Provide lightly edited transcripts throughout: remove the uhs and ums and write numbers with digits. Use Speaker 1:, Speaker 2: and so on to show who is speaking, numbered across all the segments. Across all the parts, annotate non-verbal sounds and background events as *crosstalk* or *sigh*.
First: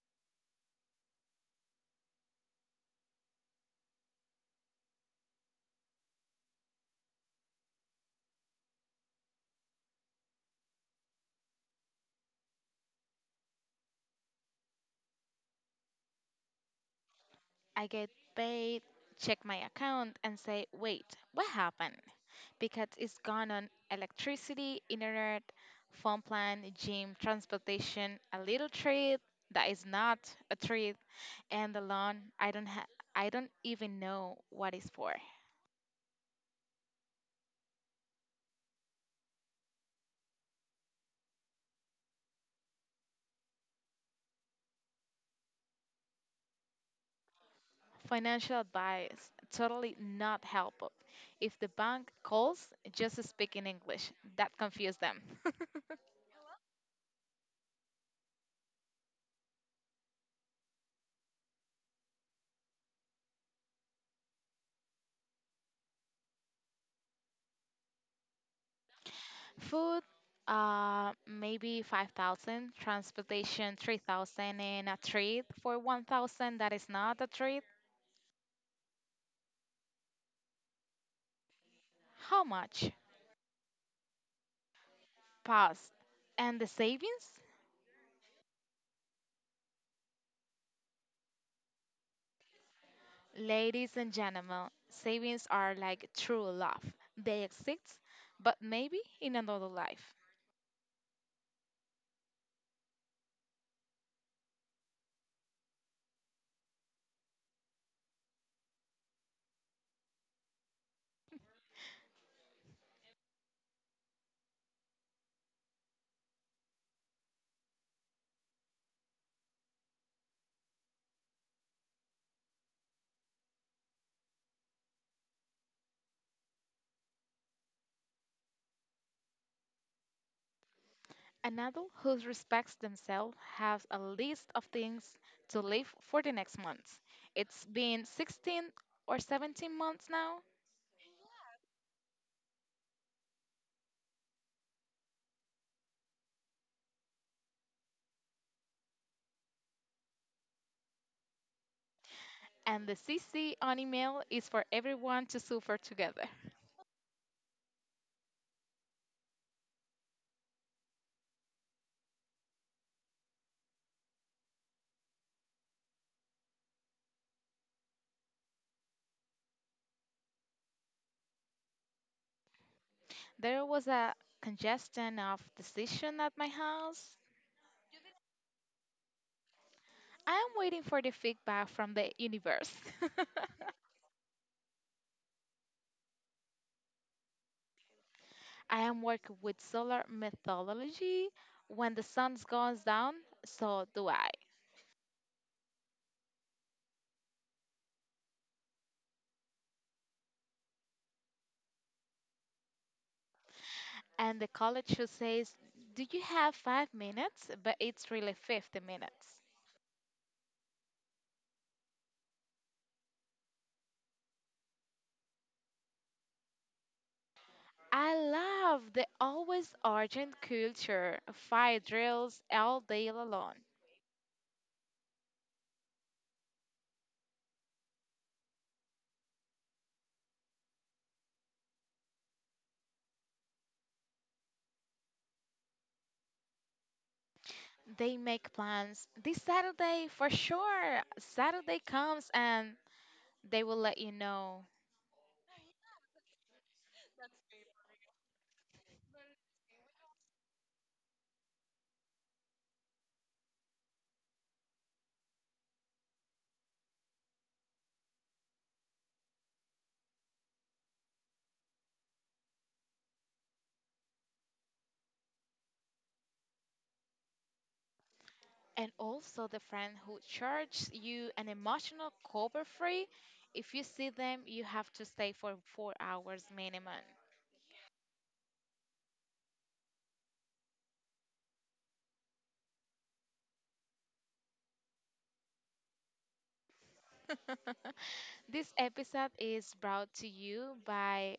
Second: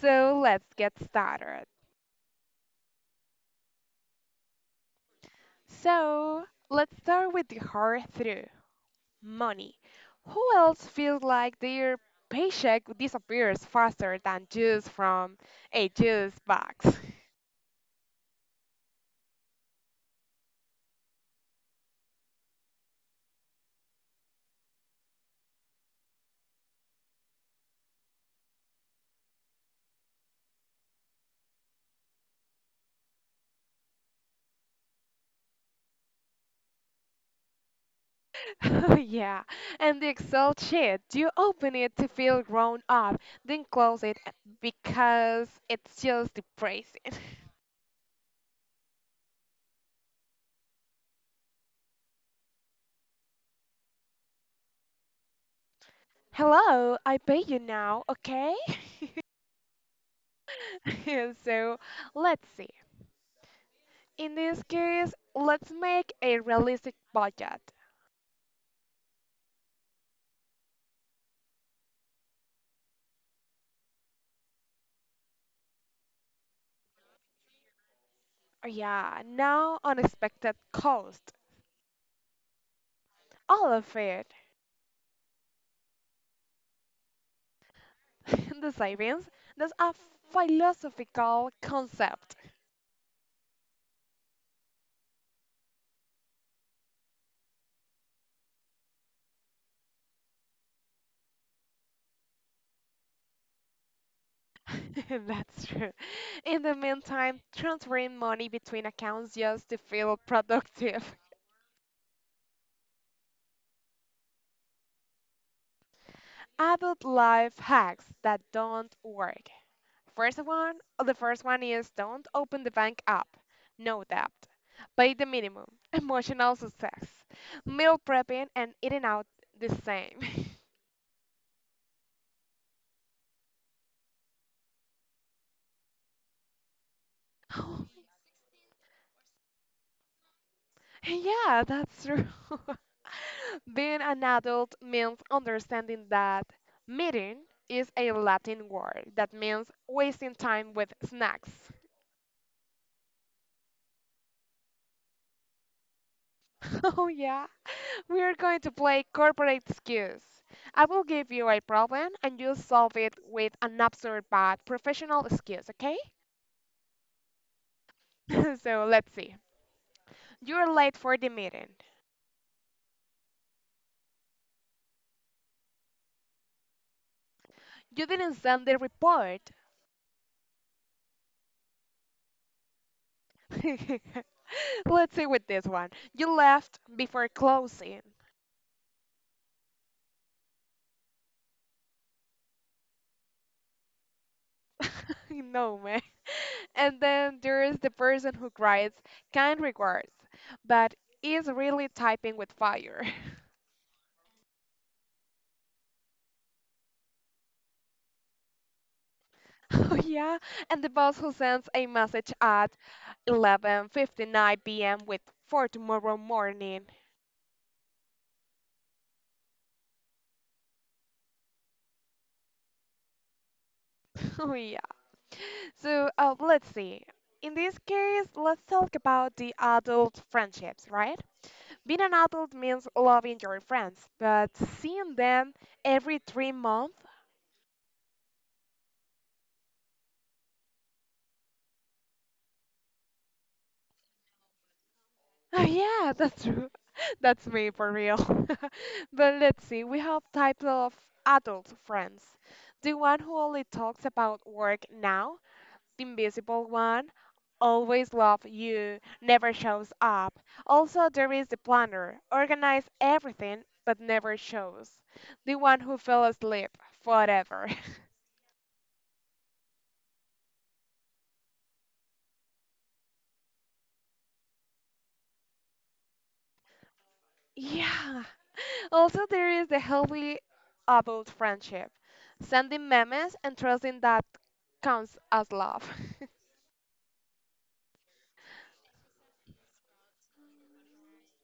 Speaker 1: So let's get started. So let's start with the hard truth money. Who else feels like their paycheck disappears faster than juice from a juice box? *laughs*
Speaker 2: I get paid, check my account, and say, wait, what happened? Because it's gone on electricity, internet, phone plan, gym, transportation, a little treat that is not a treat, and the loan I don't even know what it's for.
Speaker 1: Oh, yeah. And the Excel sheet, you open it to feel grown up, then close it because it's just depressing.
Speaker 2: Financial advice totally not helpful. If the bank calls, just speak in English. That confused them. *laughs*
Speaker 1: *laughs* Hello, I pay you now, okay? *laughs* *laughs* So let's see. In this case, let's make a realistic budget.
Speaker 2: Food, maybe 5,000. Transportation, 3,000. And a treat for 1,000 that is not a treat.
Speaker 1: Yeah, no unexpected cost.
Speaker 2: How much?
Speaker 1: All of it.
Speaker 2: Past. And the savings?
Speaker 1: *laughs* The savings, that's a philosophical concept.
Speaker 2: Ladies and gentlemen, savings are like true love. They exist, but maybe in another life.
Speaker 1: *laughs* That's true. In the meantime, transferring money between accounts just to feel productive. *laughs* Adult life hacks that don't work. First one, the first one is don't open the bank up. No debt. Pay the minimum. *laughs* Emotional success. Meal prepping and eating out the same. *laughs*
Speaker 2: An adult who respects themselves has a list of things to live for the next month. It's
Speaker 1: Oh,
Speaker 2: been 16 or 17 months now,
Speaker 1: yeah, that's true. *laughs* Being an adult means understanding that meeting is a Latin word that means wasting time with snacks.
Speaker 2: and the CC on email is for everyone to suffer together.
Speaker 1: *laughs* Oh, yeah. We are going to play corporate skills. I will give you a problem and you solve it with an absurd but professional excuse, okay? *laughs* So let's see. You're late for the meeting.
Speaker 2: There was a congestion of decision at my house.
Speaker 1: You didn't send the report.
Speaker 2: I am waiting for the feedback from the universe. *laughs*
Speaker 1: *laughs* Let's see with this one. You left before closing.
Speaker 2: I am working with solar methodology. When the sun goes down, so do I.
Speaker 1: *laughs* No, man. And then there is the person who writes kind regards, but is really typing with fire. *laughs*
Speaker 2: And the college who says, do you have 5 minutes? But it's really 50 minutes.
Speaker 1: *laughs* Oh yeah, and the boss who sends a message at 11:59 p.m. with for tomorrow morning.
Speaker 2: I love the always urgent culture, fire drills all day long.
Speaker 1: *laughs* Oh yeah. So let's see. In this case, let's talk about the adult friendships, right? Being an adult means loving your friends, but seeing them every 3 months.
Speaker 2: They make plans this Saturday for sure. Saturday comes and they will let you know.
Speaker 1: *laughs* Oh yeah, that's true. *laughs* That's me for real. *laughs* But let's see, we have types of adult friends. The one who only talks about work now. The invisible one always love you, never shows up. Also, there is the planner, organize everything but never shows. The one who fell asleep forever.
Speaker 2: And also the friend who charges you an emotional cover free. If you see them, you have to stay for 4 hours minimum.
Speaker 1: *laughs* Yeah. Also, there is the healthy adult friendship, sending memes and trusting that counts as love.
Speaker 2: *laughs* This episode is brought to you by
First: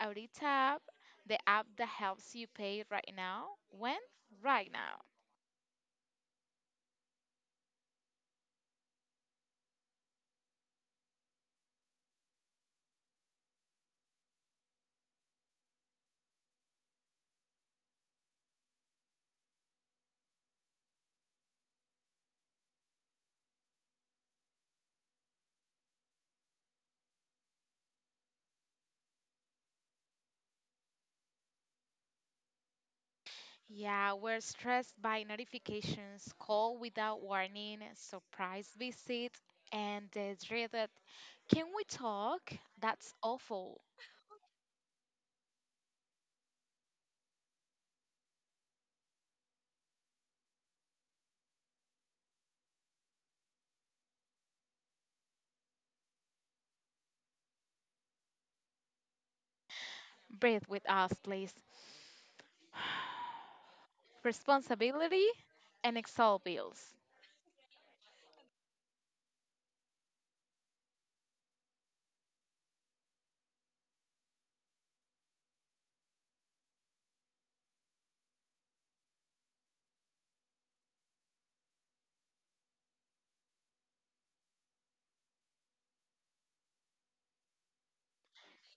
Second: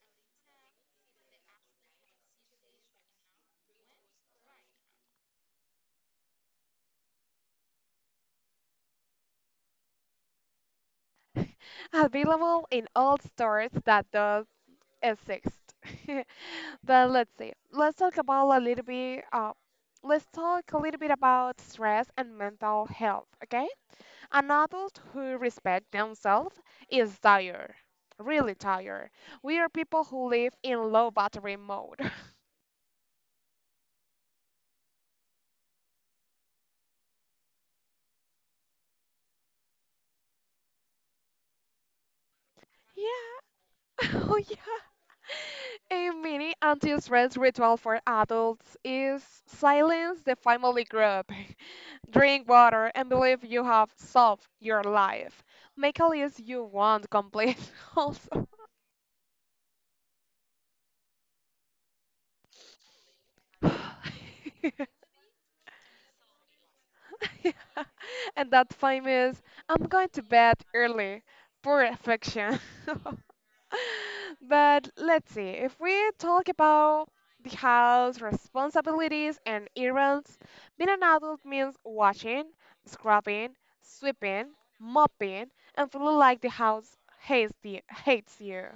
Speaker 2: Auditab, the app that helps you pay right now. When? Right now.
Speaker 1: *laughs* Available in all stores that does is sixth. *laughs* But let's see. Let's talk about a little bit. Let's talk a little bit about stress and mental health. Okay? An adult who respects themselves is tired, really tired. We are people who live in low battery mode. *laughs*
Speaker 2: Yeah, we're stressed by notifications, call without warning, surprise visit, and the dreaded, can we talk? That's
Speaker 1: Yeah.
Speaker 2: awful.
Speaker 1: *laughs* Oh yeah. A mini anti-stress ritual for adults is silence the family group, *laughs* drink water, and believe you have solved your life. Make a list you won't complete *laughs* also.
Speaker 2: Breathe with us, please.
Speaker 1: *laughs*
Speaker 2: Responsibility and Excel bills.
Speaker 1: And that famous, I'm going to bed early. Perfection. *laughs* *laughs* But let's see, if we talk about the house, responsibilities, and errands, being an adult means washing, scrubbing, sweeping, mopping, and feeling like the house hates, the, hates you.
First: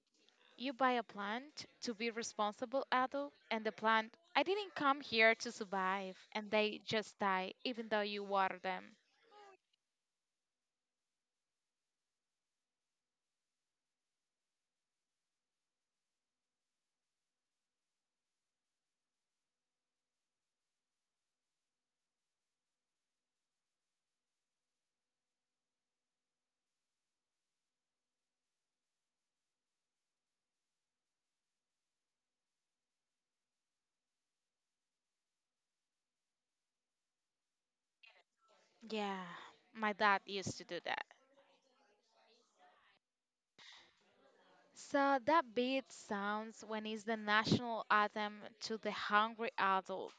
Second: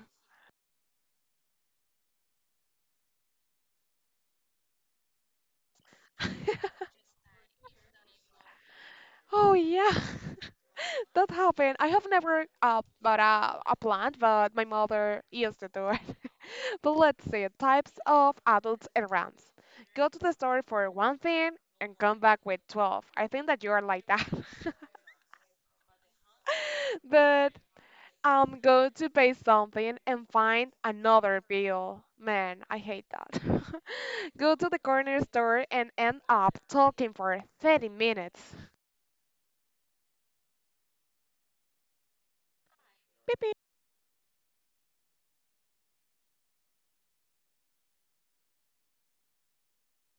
Speaker 2: You buy a plant to be responsible adult, and the plant, I didn't come here to survive, and they
Speaker 1: *laughs*
Speaker 2: just die, even though you water them.
Speaker 1: Oh, yeah, *laughs* that happened. I have never bought a plant, but my mother used to do it. But let's see, types of adults and ramps. Go to the store for one thing and come back with 12. I think that you are like that. *laughs* But go to pay something and find another bill. Man, I hate that. *laughs* Go to the corner store and end up talking for 30 minutes.
Speaker 2: Yeah, my dad used to do that.
Speaker 1: Beep,
Speaker 2: So that beat sounds when it's the national anthem to the hungry adult.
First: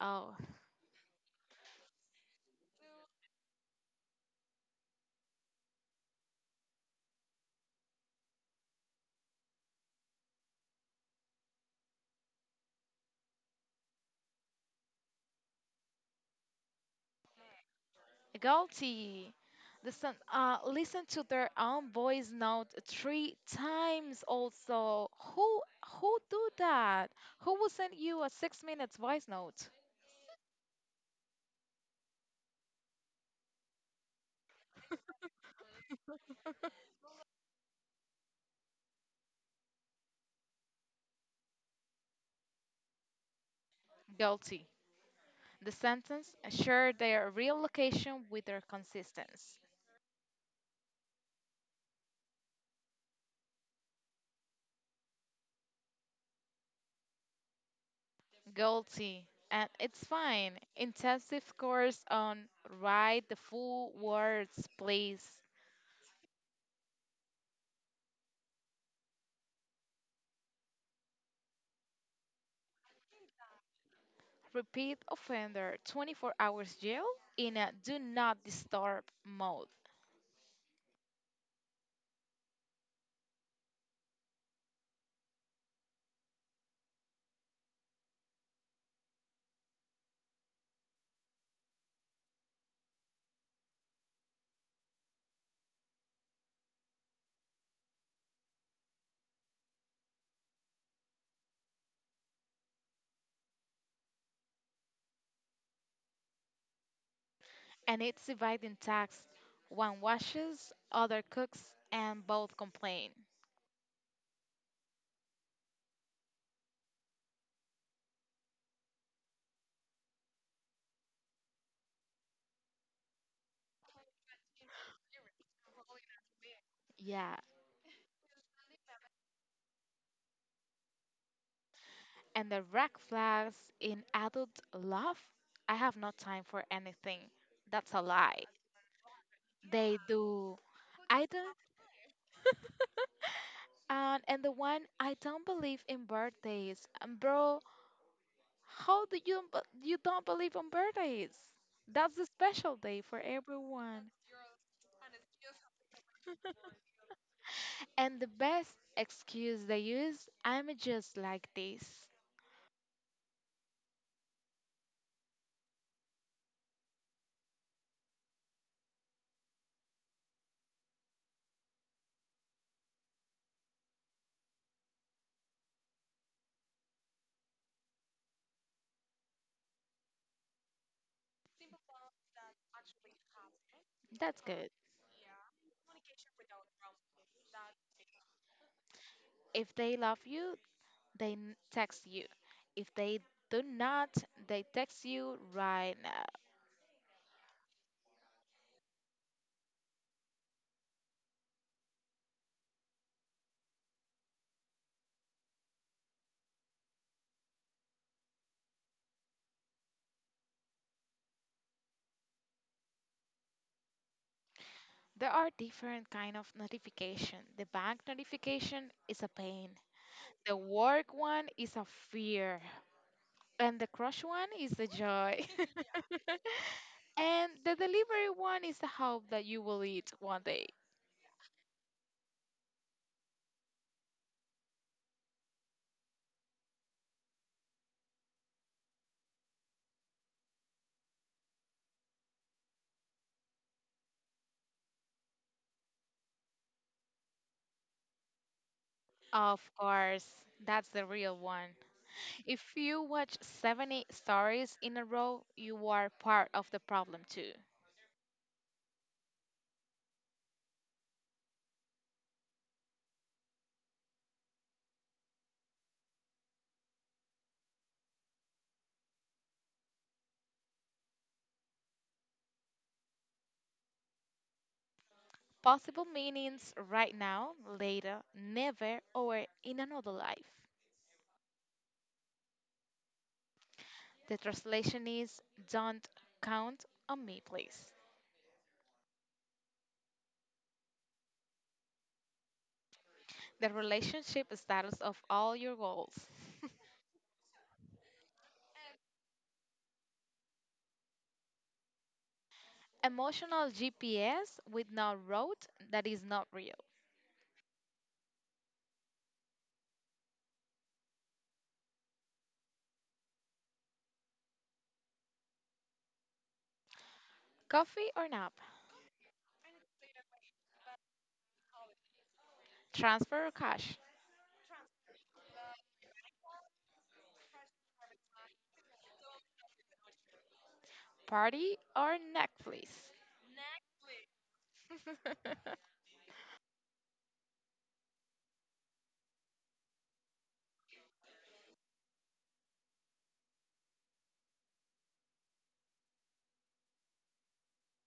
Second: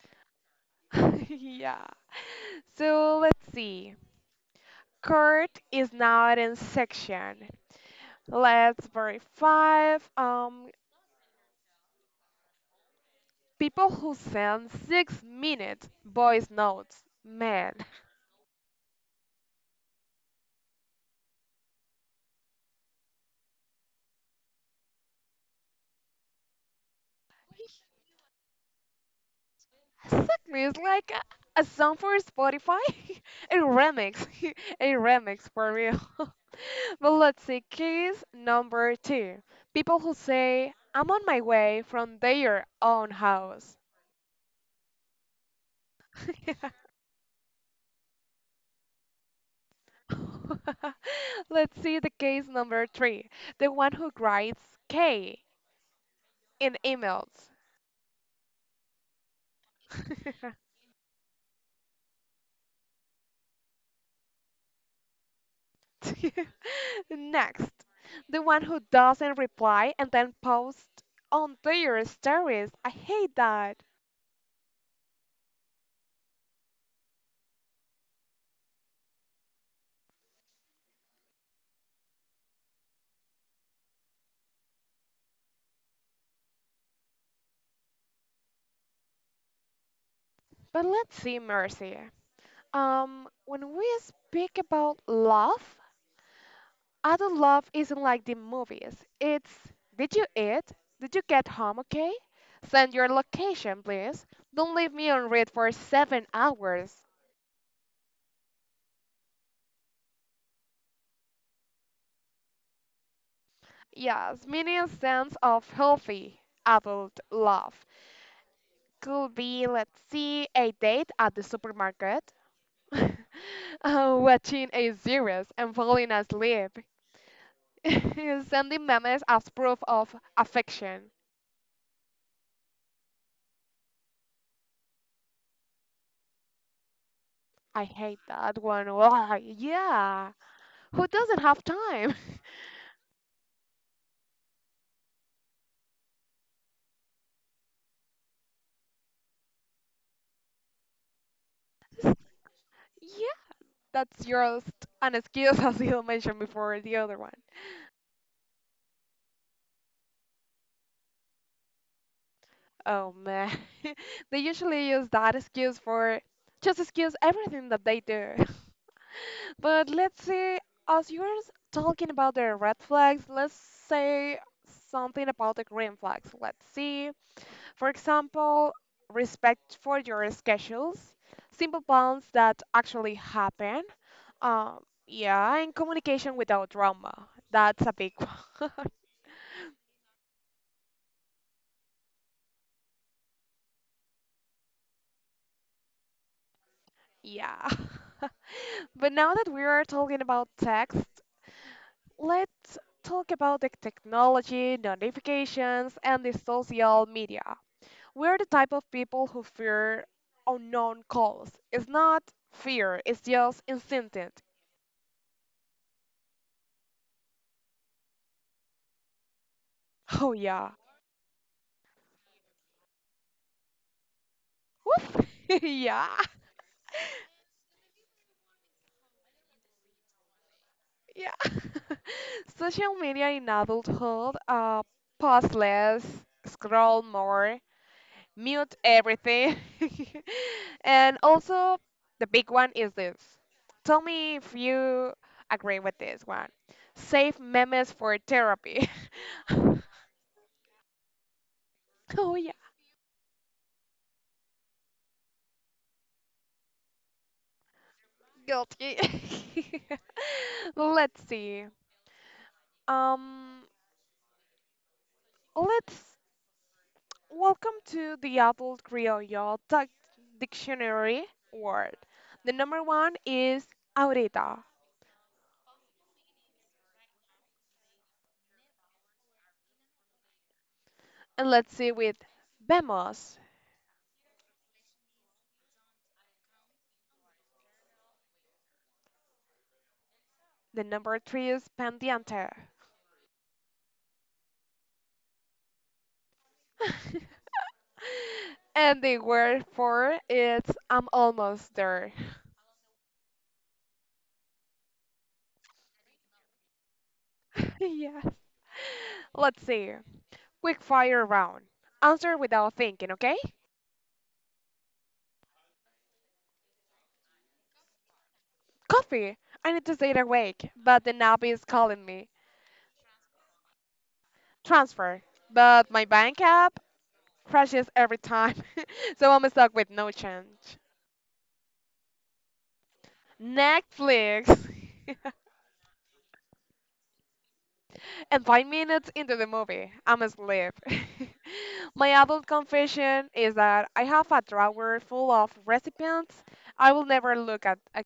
Speaker 2: Oh,
Speaker 1: beep. *laughs* Yeah. So let's see. Kurt is not in section. Let's verify. People who send 6 minute voice notes. Man,
Speaker 2: guilty. Listen to their own voice note three times. Also, who do that? Who will send you a 6 minutes voice note?
Speaker 1: *laughs* exactly. It's like a song for Spotify. *laughs* A remix. *laughs* A remix for real. *laughs* But let's see. Case number two. People who say, I'm on my way from their own house.
Speaker 2: Guilty. The sentence
Speaker 1: *laughs* Yeah.
Speaker 2: share their real location with their consistence.
Speaker 1: *laughs* Let's see the case number three. The one who writes K in emails.
Speaker 2: Guilty. And it's fine. Intensive course on write the full words, please.
Speaker 1: *laughs* Next, the one who doesn't reply and then posts on their stories. I hate that.
Speaker 2: Repeat offender 24 hours jail in a do not disturb mode.
Speaker 1: But let's see, Mercy. When we speak about love, adult love isn't like the movies. It's did you eat? Did you get home okay? Send your location, please. Don't leave me on read for 7 hours.
Speaker 2: And it's divided in tasks. One washes, other cooks, and both complain.
Speaker 1: Yes, meaning sense of healthy adult love could be, let's see, a date at the supermarket, *laughs* watching a series and falling asleep.
Speaker 2: Yeah,
Speaker 1: *laughs* Sending memes as proof of affection.
Speaker 2: and the red flags in adult love, I have no time for anything.
Speaker 1: I
Speaker 2: That's a
Speaker 1: hate
Speaker 2: lie.
Speaker 1: that one. Why?
Speaker 2: They
Speaker 1: Yeah.
Speaker 2: do.
Speaker 1: Who
Speaker 2: I
Speaker 1: doesn't
Speaker 2: don't.
Speaker 1: have time? *laughs*
Speaker 2: And the one, I don't believe in birthdays. Bro, how do you b- you don't believe in birthdays? That's a special day for
Speaker 1: Yeah,
Speaker 2: everyone.
Speaker 1: that's just an excuse, *laughs* as you mentioned before, the other one.
Speaker 2: And the best excuse they use, I'm just like this.
Speaker 1: Oh man. *laughs* They usually use that excuse for just excuse everything that they do. But let's see. As you're talking about the red flags, let's say something about the green flags. Let's see. For example, respect for your schedules, simple plans that actually happen.
Speaker 2: That's good.
Speaker 1: Um, yeah, and communication without drama. That's a big *laughs* one.
Speaker 2: If they love you, they text you. If they do not, they text you right now.
Speaker 1: Yeah. *laughs* But now that we are talking about text, let's talk about the technology, notifications, and the social media. We're the type of people who fear unknown calls. It's not fear, it's just instinctive.
Speaker 2: There are different kind of notification. The bank notification is a pain.
Speaker 1: *laughs* Oh,
Speaker 2: The
Speaker 1: yeah.
Speaker 2: work one is a fear. And the crush one is a
Speaker 1: Woof.
Speaker 2: joy.
Speaker 1: *laughs* Yeah.
Speaker 2: *laughs* And the delivery one is the hope that you will eat one day.
Speaker 1: Yeah. *laughs* Social media in adulthood, pause less, scroll more, mute everything. *laughs* And also, the big one is this. Tell me if you agree with this one. Save memes for therapy. *laughs*
Speaker 2: Of course, that's the real one.
Speaker 1: Oh,
Speaker 2: If you watch 70 stories in a row, you are part of the problem too.
Speaker 1: Guilty. *laughs* Let's see. Um, let's welcome to the adult Creole dictionary word. The number one is ahorita,
Speaker 2: Possible meanings right now, later, never, or in another life.
Speaker 1: and let's see with vemos.
Speaker 2: The translation is, don't count on me, please.
Speaker 1: The number three is pendiente,
Speaker 2: The relationship status of all your goals. *laughs*
Speaker 1: *laughs* and the word for it's I'm almost there.
Speaker 2: Emotional GPS with no road that is not real.
Speaker 1: *laughs* Yes. Let's see. Quick fire round. Answer without thinking, okay?
Speaker 2: Coffee or nap.
Speaker 1: Coffee! I need to stay awake, but the nappy is calling me.
Speaker 2: Transfer or cash.
Speaker 1: Transfer. But my bank app crashes every time, *laughs* so I'm stuck with no change.
Speaker 2: Party or Netflix.
Speaker 1: Netflix!
Speaker 2: *laughs*
Speaker 1: *laughs* And 5 minutes into the movie, I'm asleep. *laughs* My adult confession is that I have a drawer full of recipes I will never look at.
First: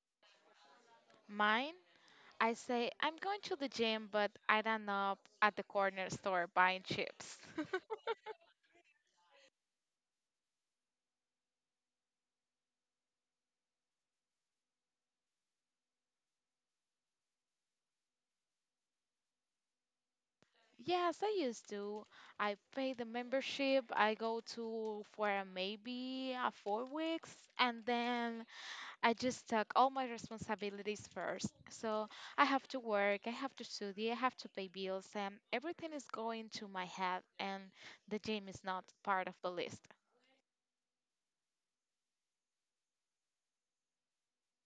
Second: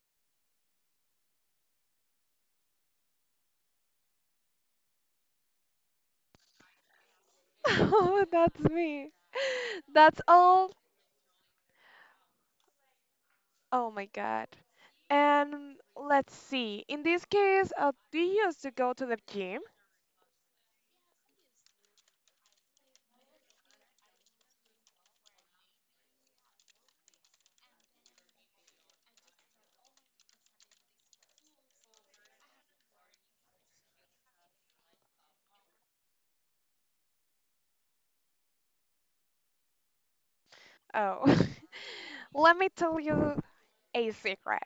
Speaker 2: Mine, I say, I'm going to the gym, but I end up at the corner store buying chips.
Speaker 1: *laughs*
Speaker 2: *laughs*
Speaker 1: Oh, that's me. That's all. Oh my God. And let's see. In this case, do you used to go to the gym?
Speaker 2: Yes, I used to. I pay the membership. I go to for a maybe 4 weeks, and then I just took all my responsibilities first. So I have to work, I have to study, I have to pay bills, and everything is going to my head, and the gym is not part of the list.
Speaker 1: Oh, *laughs* let me tell you a secret.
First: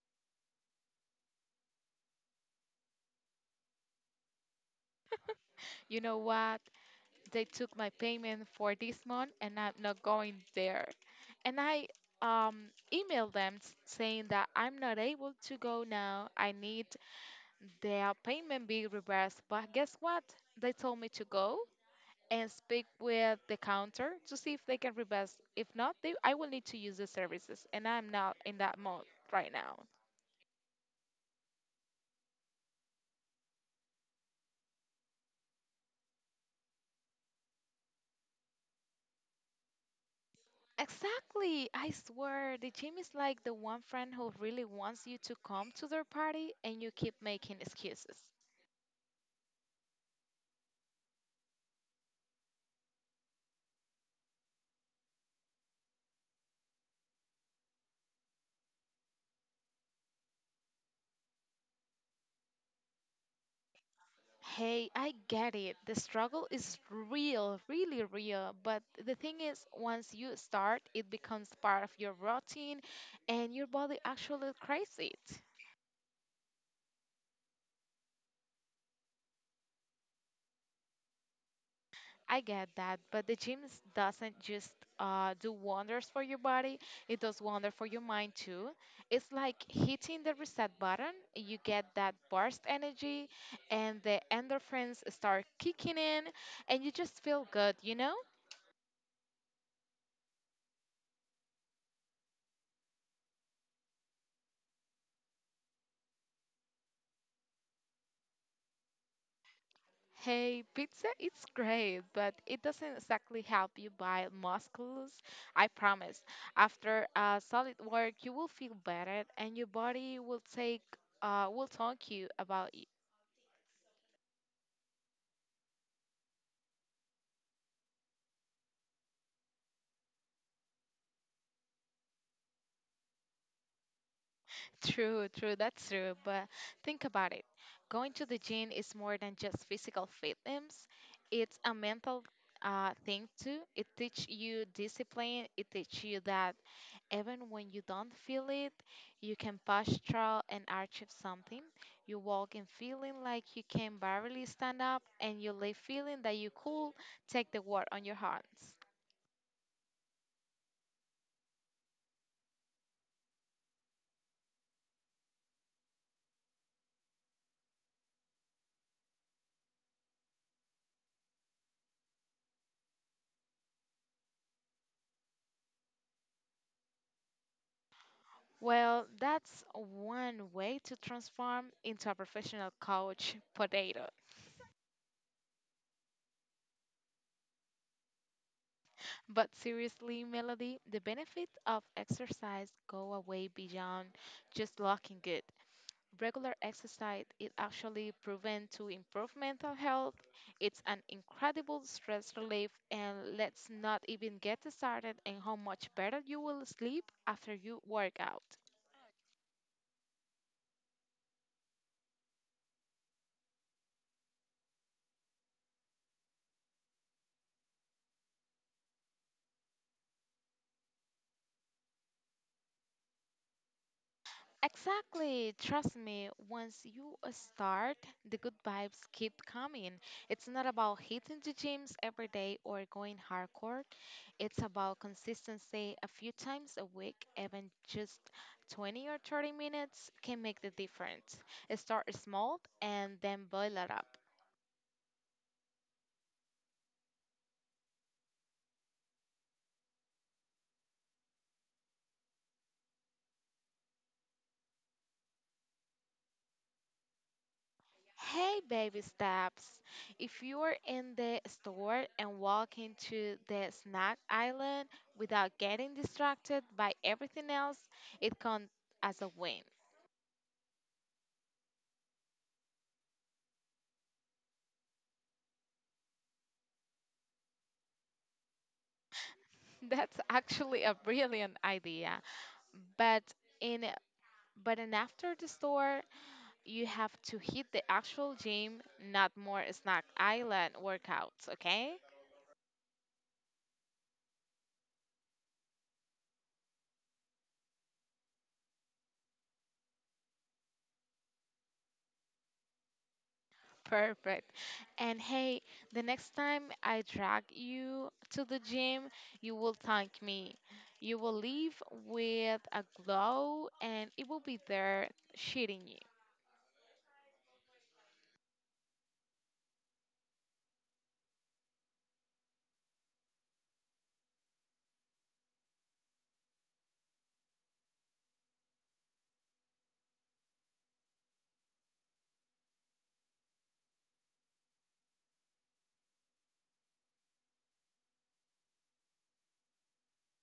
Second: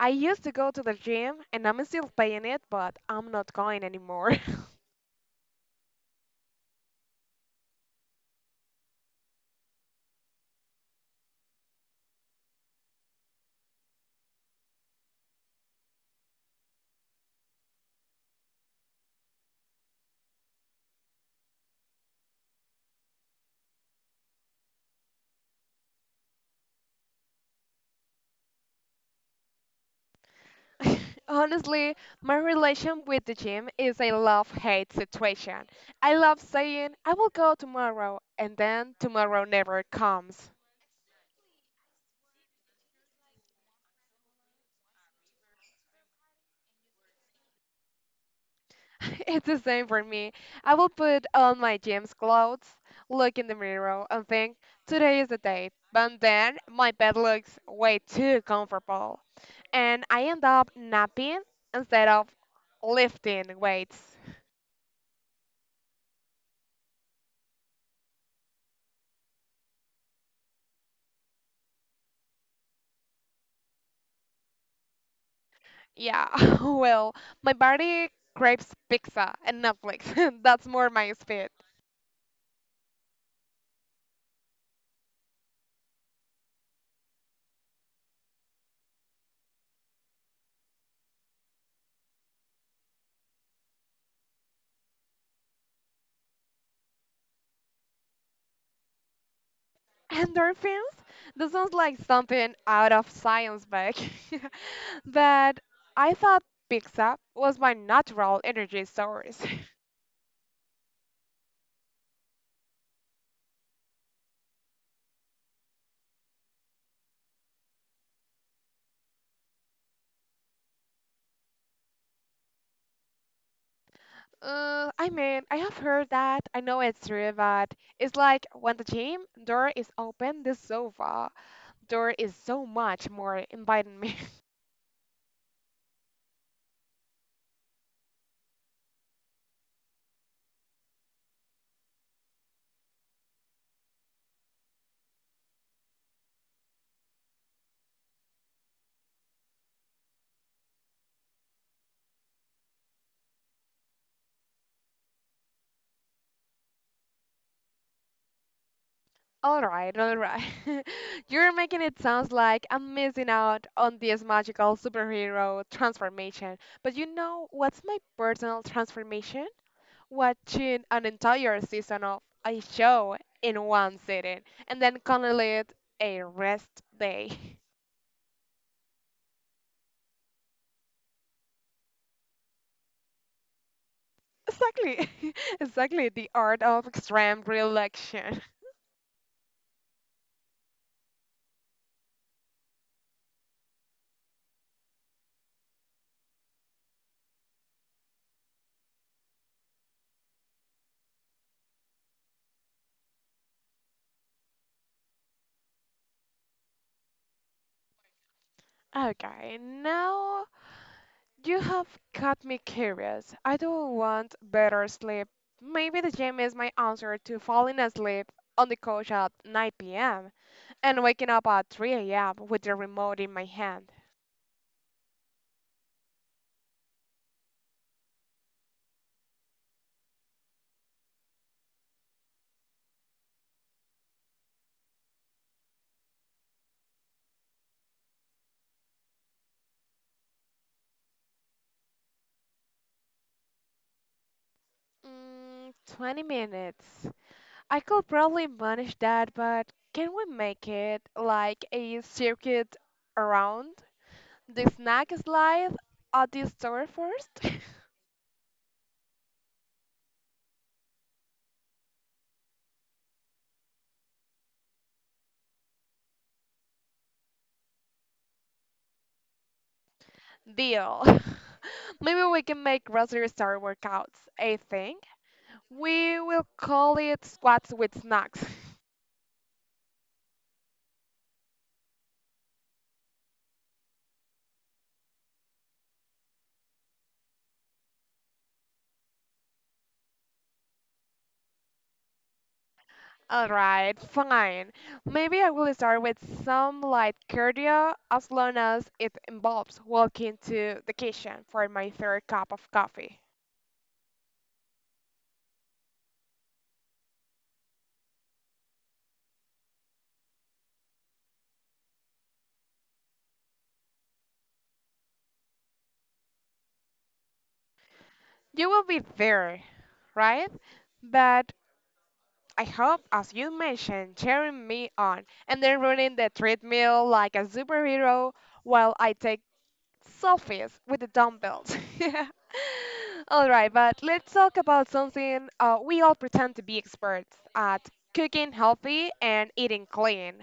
Speaker 1: I used to go to the gym and I'm still paying it, but I'm not going anymore.
Speaker 2: You know what? They took my payment for this month, and I'm not going there. And I um, emailed them saying that I'm not able to go now. I need the payment be reversed, but guess what? They told me to go and speak with the counter to see if they can reverse. If not, I will need to use the services, and I'm not in that mode right now.
Speaker 1: *laughs* Honestly, my relation with the gym is a love-hate situation. I love saying I will go tomorrow and then tomorrow never comes.
Speaker 2: Exactly. I swear, the gym is like the one friend who really wants you to come to their party and you keep making excuses.
Speaker 1: *laughs* It's the same for me. I will put on my gym's clothes, look in the mirror, and think, today is the day. But then my bed looks way too comfortable. And I end up napping instead of lifting weights.
Speaker 2: Hey, I get it. The struggle is real, really real. But the thing is, once you start, it becomes part of your routine and your body actually craves it.
Speaker 1: Yeah, *laughs* well, my body craves pizza and Netflix. *laughs* That's more my speed.
Speaker 2: I get that, but the gym doesn't just do wonders for your body, it does wonder for your mind too. It's like hitting the reset button, you get that burst energy, and the endorphins start kicking in, and you just feel good, you know?
Speaker 1: Endorphins? That sounds like something out of science back. *laughs* But I thought pizza was my natural energy source. *laughs*
Speaker 2: Hey, pizza is great, but it doesn't exactly help you buy muscles. I promise. After a solid work, you will feel better, and your body will take will talk you about it.
Speaker 1: I mean, I have heard that. I know it's true, but it's like when the gym door is open, the sofa door is so much more inviting me.
Speaker 2: True, true, that's true. But think about it. Going to the gym is more than just physical fitness. It's a mental thing too. It teaches you discipline. It teaches you that even when you don't feel it, you can push through and achieve something. You walk in feeling like you can barely stand up, and you leave feeling that you could take the world on your hands.
Speaker 1: *laughs* All right, all right. *laughs* You're making it sound like I'm missing out on this magical superhero transformation. But you know what's my personal transformation? Watching an entire season of a show in one sitting and then calling it a rest day. *laughs*
Speaker 2: Well, that's one way to transform into a professional couch potato.
Speaker 1: Exactly, *laughs* exactly the art of extreme relaxation.
Speaker 2: But seriously, Melody, the benefits of exercise go away beyond just looking good. Regular exercise is actually proven to improve mental health. It's an incredible stress relief, and let's not even get started on how much better you will sleep after you work out.
Speaker 1: *laughs* Okay, now you have got me curious. I do want better sleep. Maybe the gym is my answer to falling asleep on the couch at 9 p.m. and waking up at 3 a.m. with the remote in my hand.
Speaker 2: Exactly. Trust me, once you start, the good vibes keep coming. It's not about hitting the gyms every day or going hardcore. It's about consistency a few times a week, even just 20 or 30 minutes can make the difference. Start small and then boil it up.
Speaker 1: Mm, 20 minutes. I could probably manage that, but can we make it like a circuit around the snack slide at the store first? *laughs*
Speaker 2: Hey, baby steps. If you're in the store and walk into the snack island without getting distracted by everything else, it counts as a win.
Speaker 1: Deal. *laughs* Maybe we can make grocery store workouts a thing. We will call it squats with snacks. *laughs*
Speaker 2: *laughs* That's actually a brilliant idea. But in but in after the store, you have to hit the actual gym, not more snack island workouts, okay?
Speaker 1: Alright, fine. Maybe I will start with some light cardio as long as it involves walking to the kitchen for my third cup of coffee.
Speaker 2: Perfect. And hey, the next time I drag you to the gym, you will thank me. You will leave with a glow and it will be there cheating you.
Speaker 1: You will be there, right? But I hope, as you mentioned, cheering me on and then running the treadmill like a superhero while I take selfies with the dumbbells. *laughs* All right, but let's talk about something we all pretend to be experts at cooking healthy and eating clean.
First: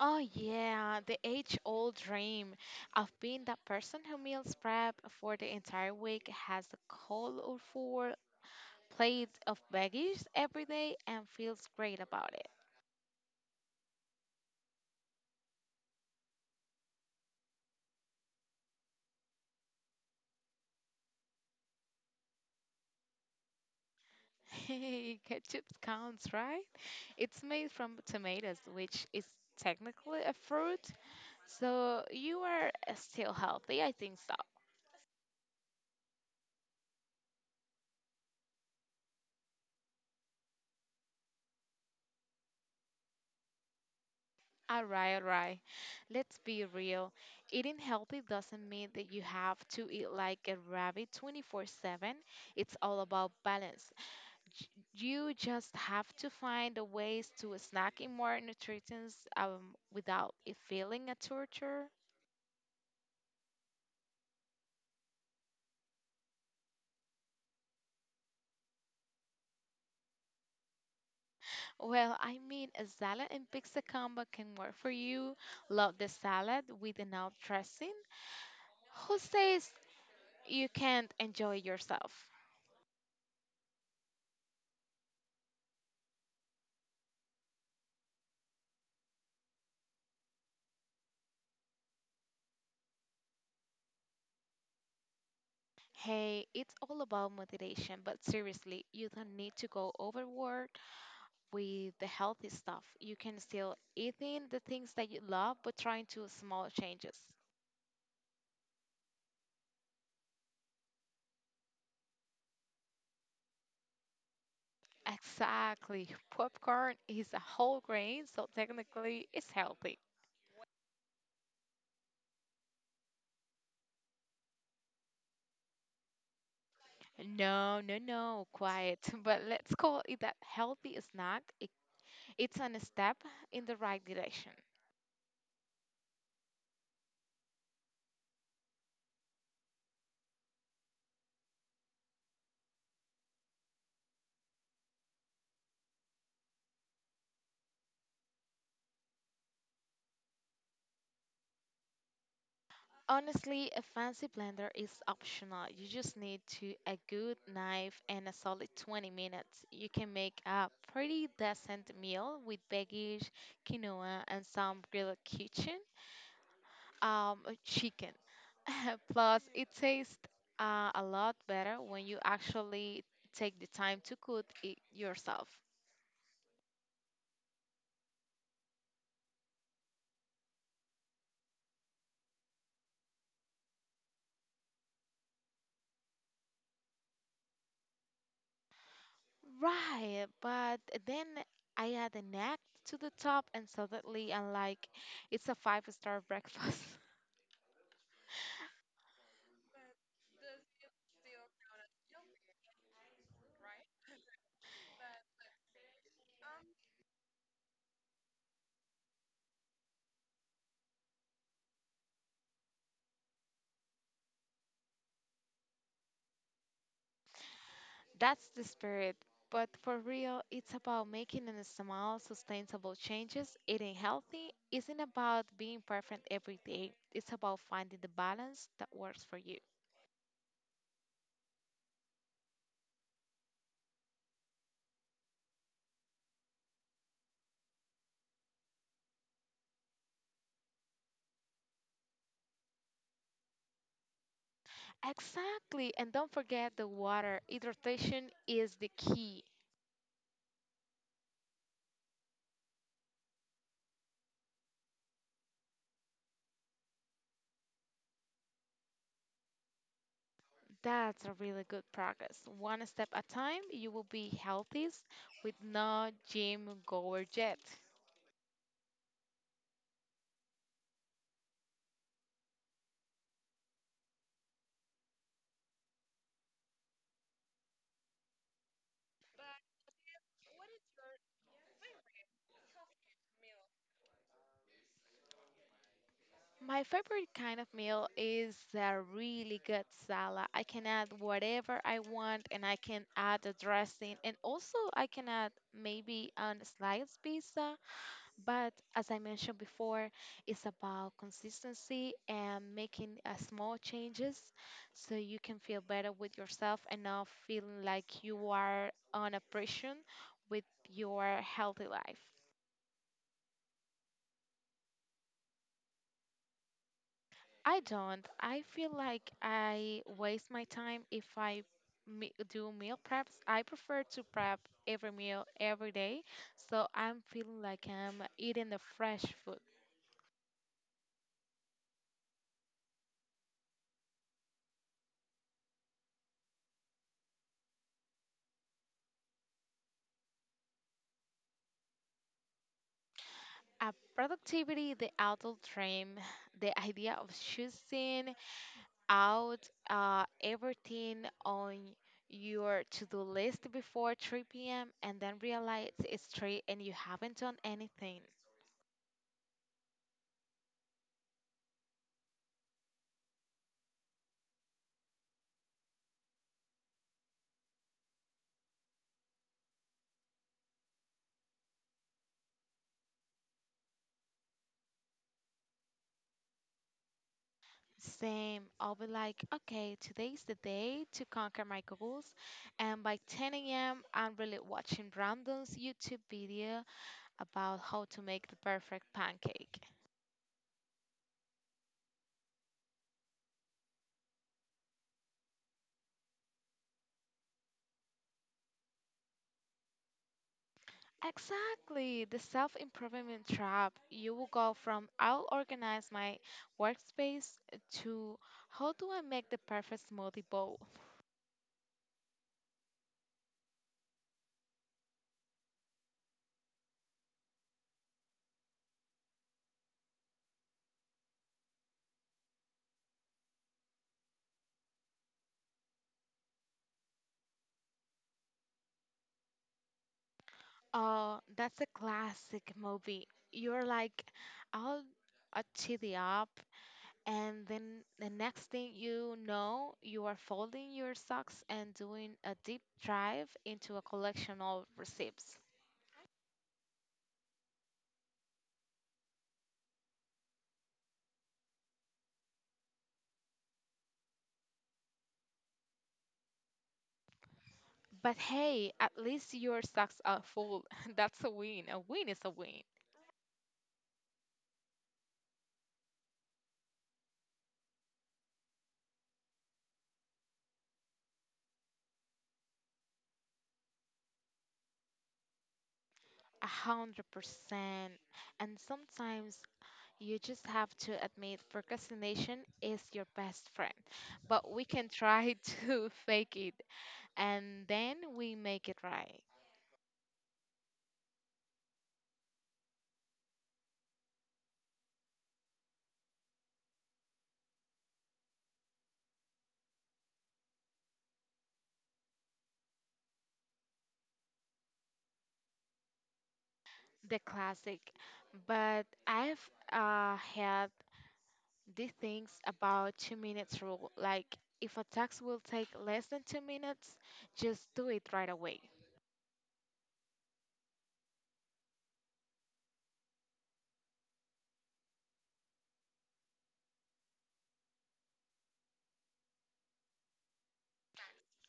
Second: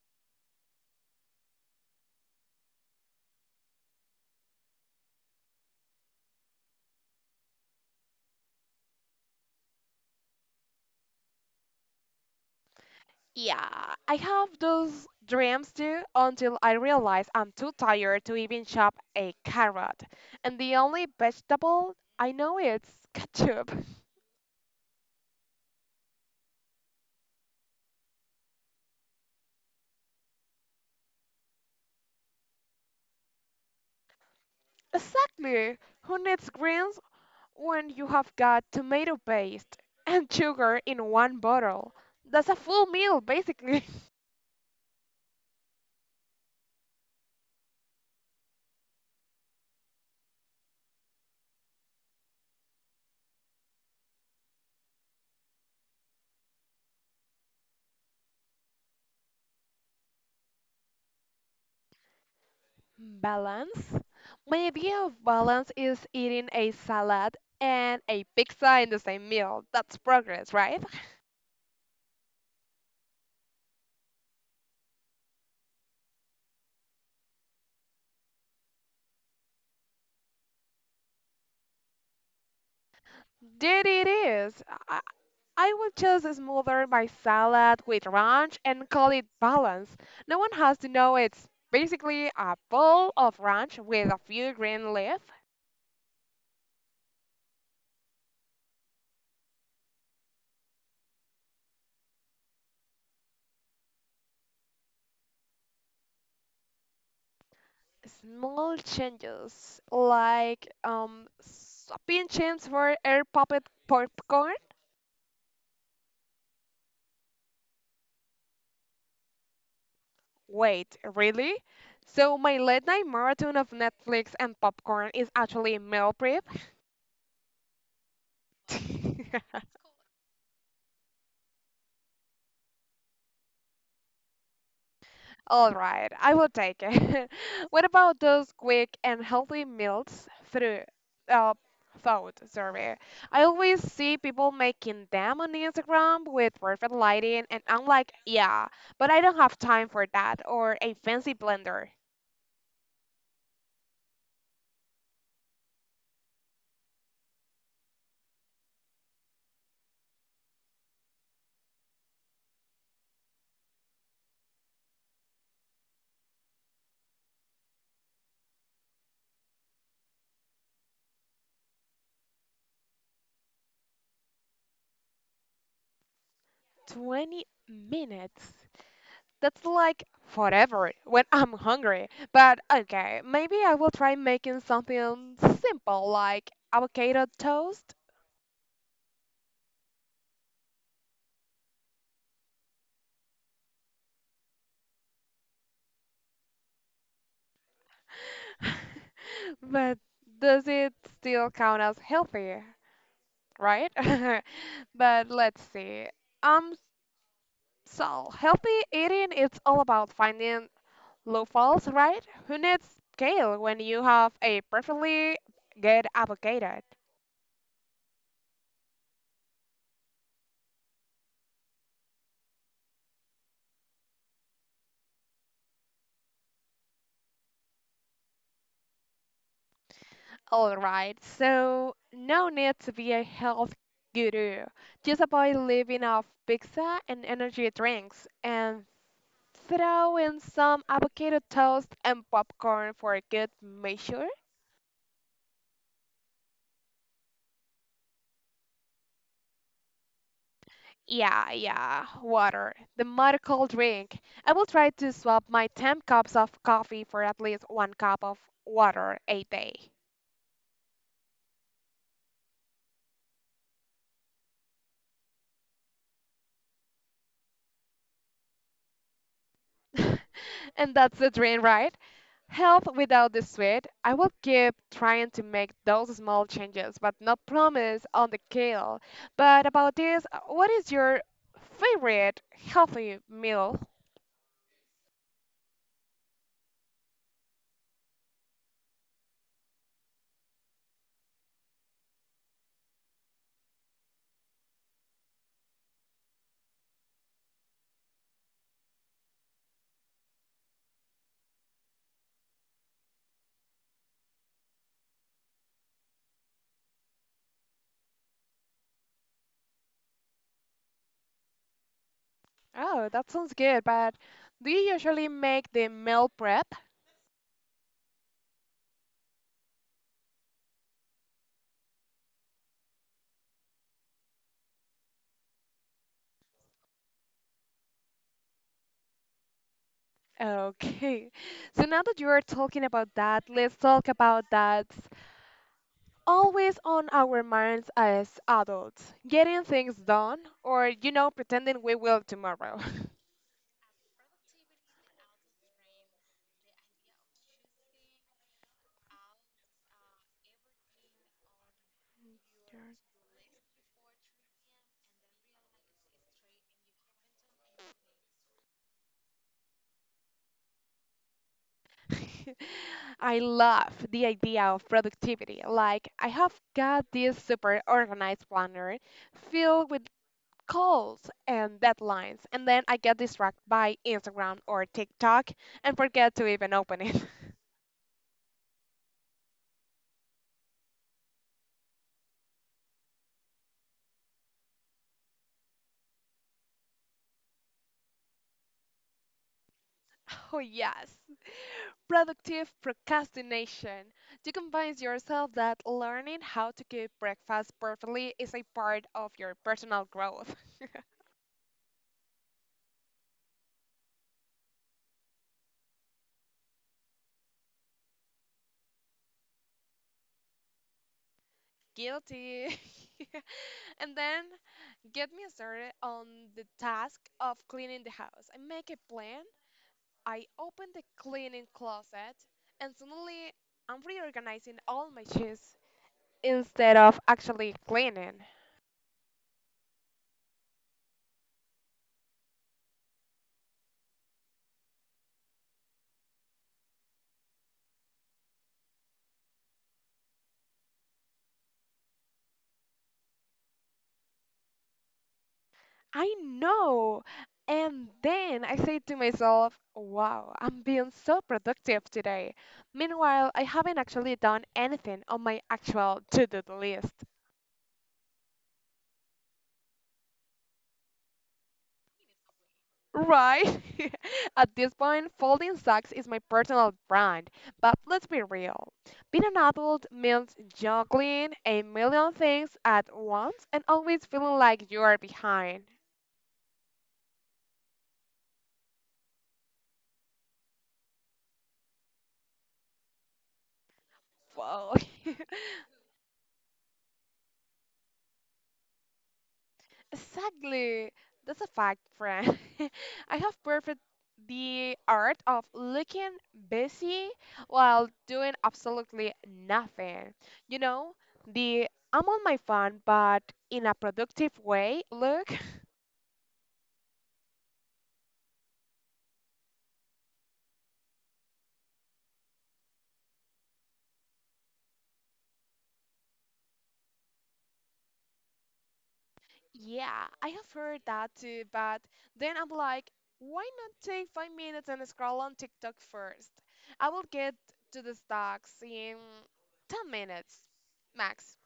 Speaker 2: Oh, yeah, the age old dream of being that person who meals prep for the entire week has a cold or four plates of veggies every day and feels great about it.
Speaker 1: Yeah, I have those dreams too until I realize I'm too tired to even chop a carrot. And the only vegetable I know is ketchup. *laughs*
Speaker 2: Hey, ketchup counts, right? It's made from tomatoes, which is technically a fruit, so you are still healthy, I think so.
Speaker 1: Exactly. Who needs greens when you have got tomato paste and sugar in one bottle? That's a full meal, basically.
Speaker 2: Alright, alright. Let's be real. Eating healthy doesn't mean that you have to eat like a rabbit 24/7. It's all about balance. J- You just have to find the ways to snack in more nutrients without it feeling a torture.
Speaker 1: *laughs* Balance? My idea of balance is eating a salad and a pizza in the same meal. That's progress, right?
Speaker 2: Well, I mean, a salad and pizza combo can work for you. Love the salad without dressing. Who says you can't enjoy yourself?
Speaker 1: Dude, it is. I will just smother my salad with ranch and call it balance. No one has to know it's basically a bowl of ranch with a few green leaves.
Speaker 2: Hey, it's all about motivation, but seriously, you don't need to go overboard with the healthy stuff. You can still eating the things that you love, but trying to small changes.
Speaker 1: Small changes like a pin chance for air poppet popcorn.
Speaker 2: Exactly. Popcorn is a whole grain, so technically it's healthy.
Speaker 1: Wait, really? So my late night marathon of Netflix and popcorn is actually meal prep?
Speaker 2: No, no, no, quiet. *laughs* But let's
Speaker 1: *laughs*
Speaker 2: call it a healthy snack. It's a step in the right direction.
Speaker 1: All right, I will take it. *laughs* What about those quick and healthy meals through uh, food survey? I always see people making them on Instagram with perfect lighting, and I'm like, yeah, but I don't have time for that or a fancy blender.
Speaker 2: Honestly, a fancy blender is optional. You just need to a good knife and a solid 20 minutes. You can make a pretty decent meal with veggies, quinoa, and some grilled kitchen um chicken. *laughs* Plus, it tastes a lot better when you actually take the time to cook it yourself.
Speaker 1: 20 minutes. That's like forever when *laughs* I'm hungry. But okay, maybe I will try making something simple like avocado toast.
Speaker 2: Right, but then I had a neck to the top, and suddenly I'm like, it's a five-star breakfast. *laughs*
Speaker 1: *laughs* But does it still count as healthy, right? *laughs* But let's see. Um, so healthy eating, it's all about finding low falls, right? Who needs kale when you have a perfectly good avocado?
Speaker 2: That's the spirit. But for real, it's about making a small, sustainable changes. Eating healthy isn't about being perfect every day. It's about finding the balance that works for you.
Speaker 1: All right, so no need to be a health guru. Just avoid living off pizza and energy drinks and throw in some avocado toast and popcorn for a good measure.
Speaker 2: Exactly. And don't forget the water. Hydration is the key.
Speaker 1: Yeah, yeah, water, the miracle drink. I will try to swap my 10 cups of coffee for at least one cup of water a day.
Speaker 2: That's a really good progress. One step at a time, you will be healthiest with no gym goer yet.
Speaker 1: *laughs* And that's the dream, right? Health without the sweat. I will keep trying to make those small changes, but not promise on the scale. But about this, what is your favorite healthy meal?
Speaker 2: My favorite kind of meal is a really good salad. I can add whatever I want and I can add a dressing and also I can add maybe a sliced pizza. But as I mentioned before, it's about consistency and making small changes so you can feel better with yourself and not feeling like you are on a prison with your healthy life.
Speaker 1: Oh, that sounds good, but do you usually make the meal prep?
Speaker 2: I don't. I feel like I waste my time if I do meal preps. I prefer to prep every meal every day, so I'm feeling like I'm eating the fresh food.
Speaker 1: Okay. So now that you are talking about that, let's talk about that always on our minds as adults, getting things done or, you know, pretending we will tomorrow.
Speaker 2: Productivity, the adult dream, the idea of choosing out everything on your to-do list before 3 p.m. and then realize it's 3 and you haven't done anything.
Speaker 1: *laughs* I love the idea of productivity. Like, I have got this super organized planner filled with calls and deadlines, and then I get distracted by Instagram or TikTok and forget to even open it. *laughs*
Speaker 2: Same, I'll be like, okay, today's the day to conquer my goals, and by 10 a.m. I'm really watching Brandon's YouTube video about how to make the perfect pancake.
Speaker 1: Oh, yes. Productive procrastination. You convince yourself that learning how to cook breakfast perfectly is a part of your personal growth. *laughs*
Speaker 2: Exactly, the self improvement trap. You will go from I'll organize my workspace to how do I make the perfect smoothie bowl?
Speaker 1: Guilty. *laughs* and then get me started on the task of cleaning the house. I make a plan, I open the cleaning closet, and suddenly I'm reorganizing all my shoes instead of actually cleaning.
Speaker 2: Oh, that's a classic movie. You're like, I'll tidy up, and then the next thing you know, you are folding your socks and doing a deep dive into a collection of receipts.
Speaker 1: I know. And then I say to myself, wow, I'm being so productive today. Meanwhile, I haven't actually done anything on my actual to-do list.
Speaker 2: But hey, at least your socks are full. *laughs* That's a win. A win is a win.
Speaker 1: Right? *laughs* At this point, folding socks is my personal brand. But let's be real. Being an adult means juggling a million things at once and always feeling like you are behind.
Speaker 2: 100%. And sometimes you just have to admit procrastination is your best friend. But we
Speaker 1: Wow. *laughs*
Speaker 2: can try *laughs* to fake it and then we make it right.
Speaker 1: Exactly. That's a fact, friend. *laughs* I have perfect the art of looking busy while doing absolutely nothing. You know, the I'm on my phone but in a productive way. Look. *laughs*
Speaker 2: The classic. But I've had these things about 2 minutes rule. Like if a task will take less than 2 minutes, just do it right away.
Speaker 1: Yeah, I have heard that too, but then I'm like, why not take 5 minutes and scroll on TikTok first? I will get to the stocks in 10 minutes max.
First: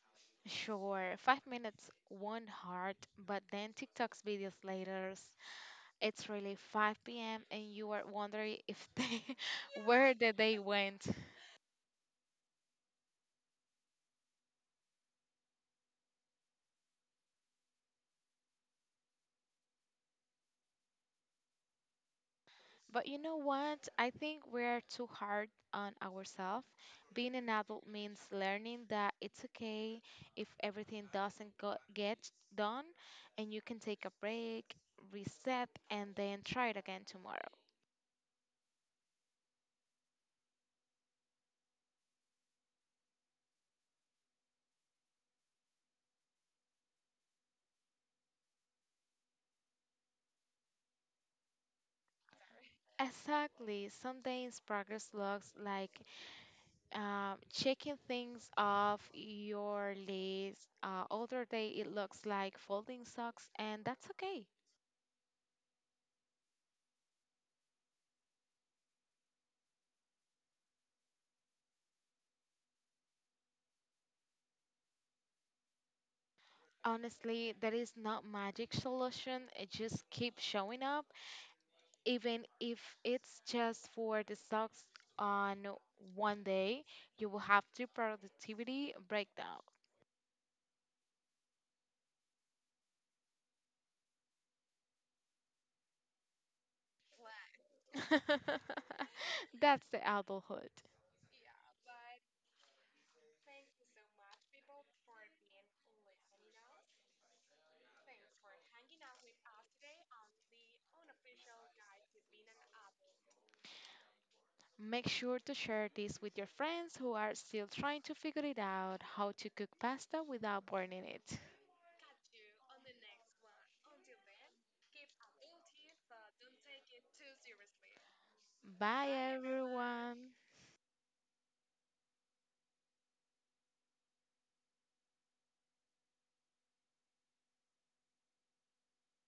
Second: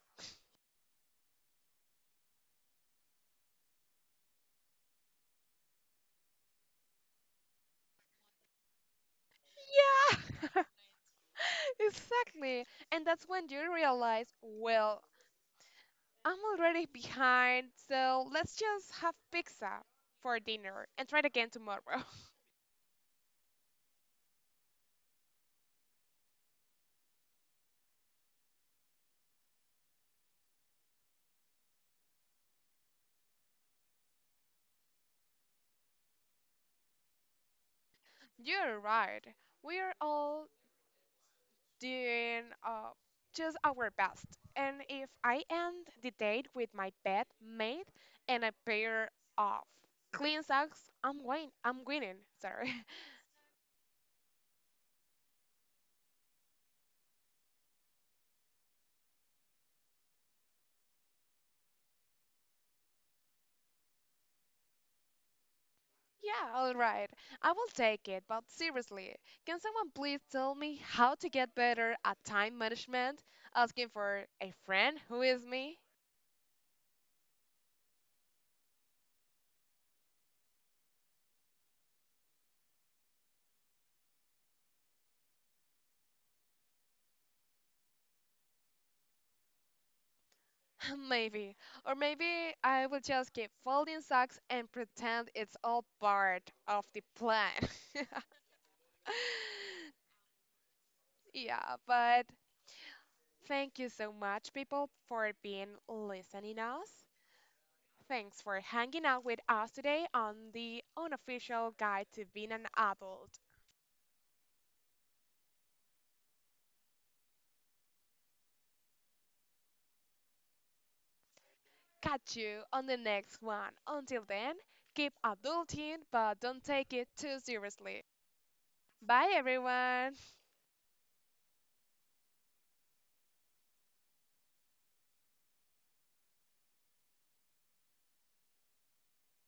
Speaker 2: Sure, 5 minutes one heart. But then TikTok's videos later. It's really 5 p.m. and you are wondering if they *laughs* where
Speaker 1: Yeah.
Speaker 2: did they
Speaker 1: *laughs* *laughs*
Speaker 2: went.
Speaker 1: Exactly. And that's when you realize, well, I'm already behind, so let's just have pizza for dinner and try it again tomorrow.
Speaker 2: But you know what? I think we're too hard on ourselves. Being an adult means learning that it's okay if everything doesn't get done and you can take a break, reset and then try it again tomorrow.
Speaker 1: *laughs* You're right. We are all doing just our best. And if I end the date with my bed made and a pair of clean socks, I'm winning. Sorry. *laughs*
Speaker 2: Exactly. Some days progress looks like checking things off your list. Other day it looks like folding socks, and that's okay.
Speaker 1: Yeah, all right. I will take it, but seriously, can someone please tell me how to get better at time management? Asking for a friend who is me?
Speaker 2: Honestly, there is not magic solution. It just keeps showing up, even if it's just for the socks on one day. You will have to productivity breakdown.
Speaker 1: *laughs* Maybe. Or maybe I will just keep folding socks and pretend it's all part of the plan. *laughs*
Speaker 2: *laughs* That's the adulthood.
Speaker 1: Yeah, but thank you so much, people, for being listening us. Thanks for hanging out with us today on the Unofficial Guide to Being an Adult.
Speaker 2: Make sure to share this with your friends who are still trying to figure it out how to cook pasta without burning it.
Speaker 1: Catch you on the next one. Until then, keep adulting, but don't take it too seriously.
Speaker 2: Bye,
Speaker 1: Bye, everyone.
Speaker 2: everyone.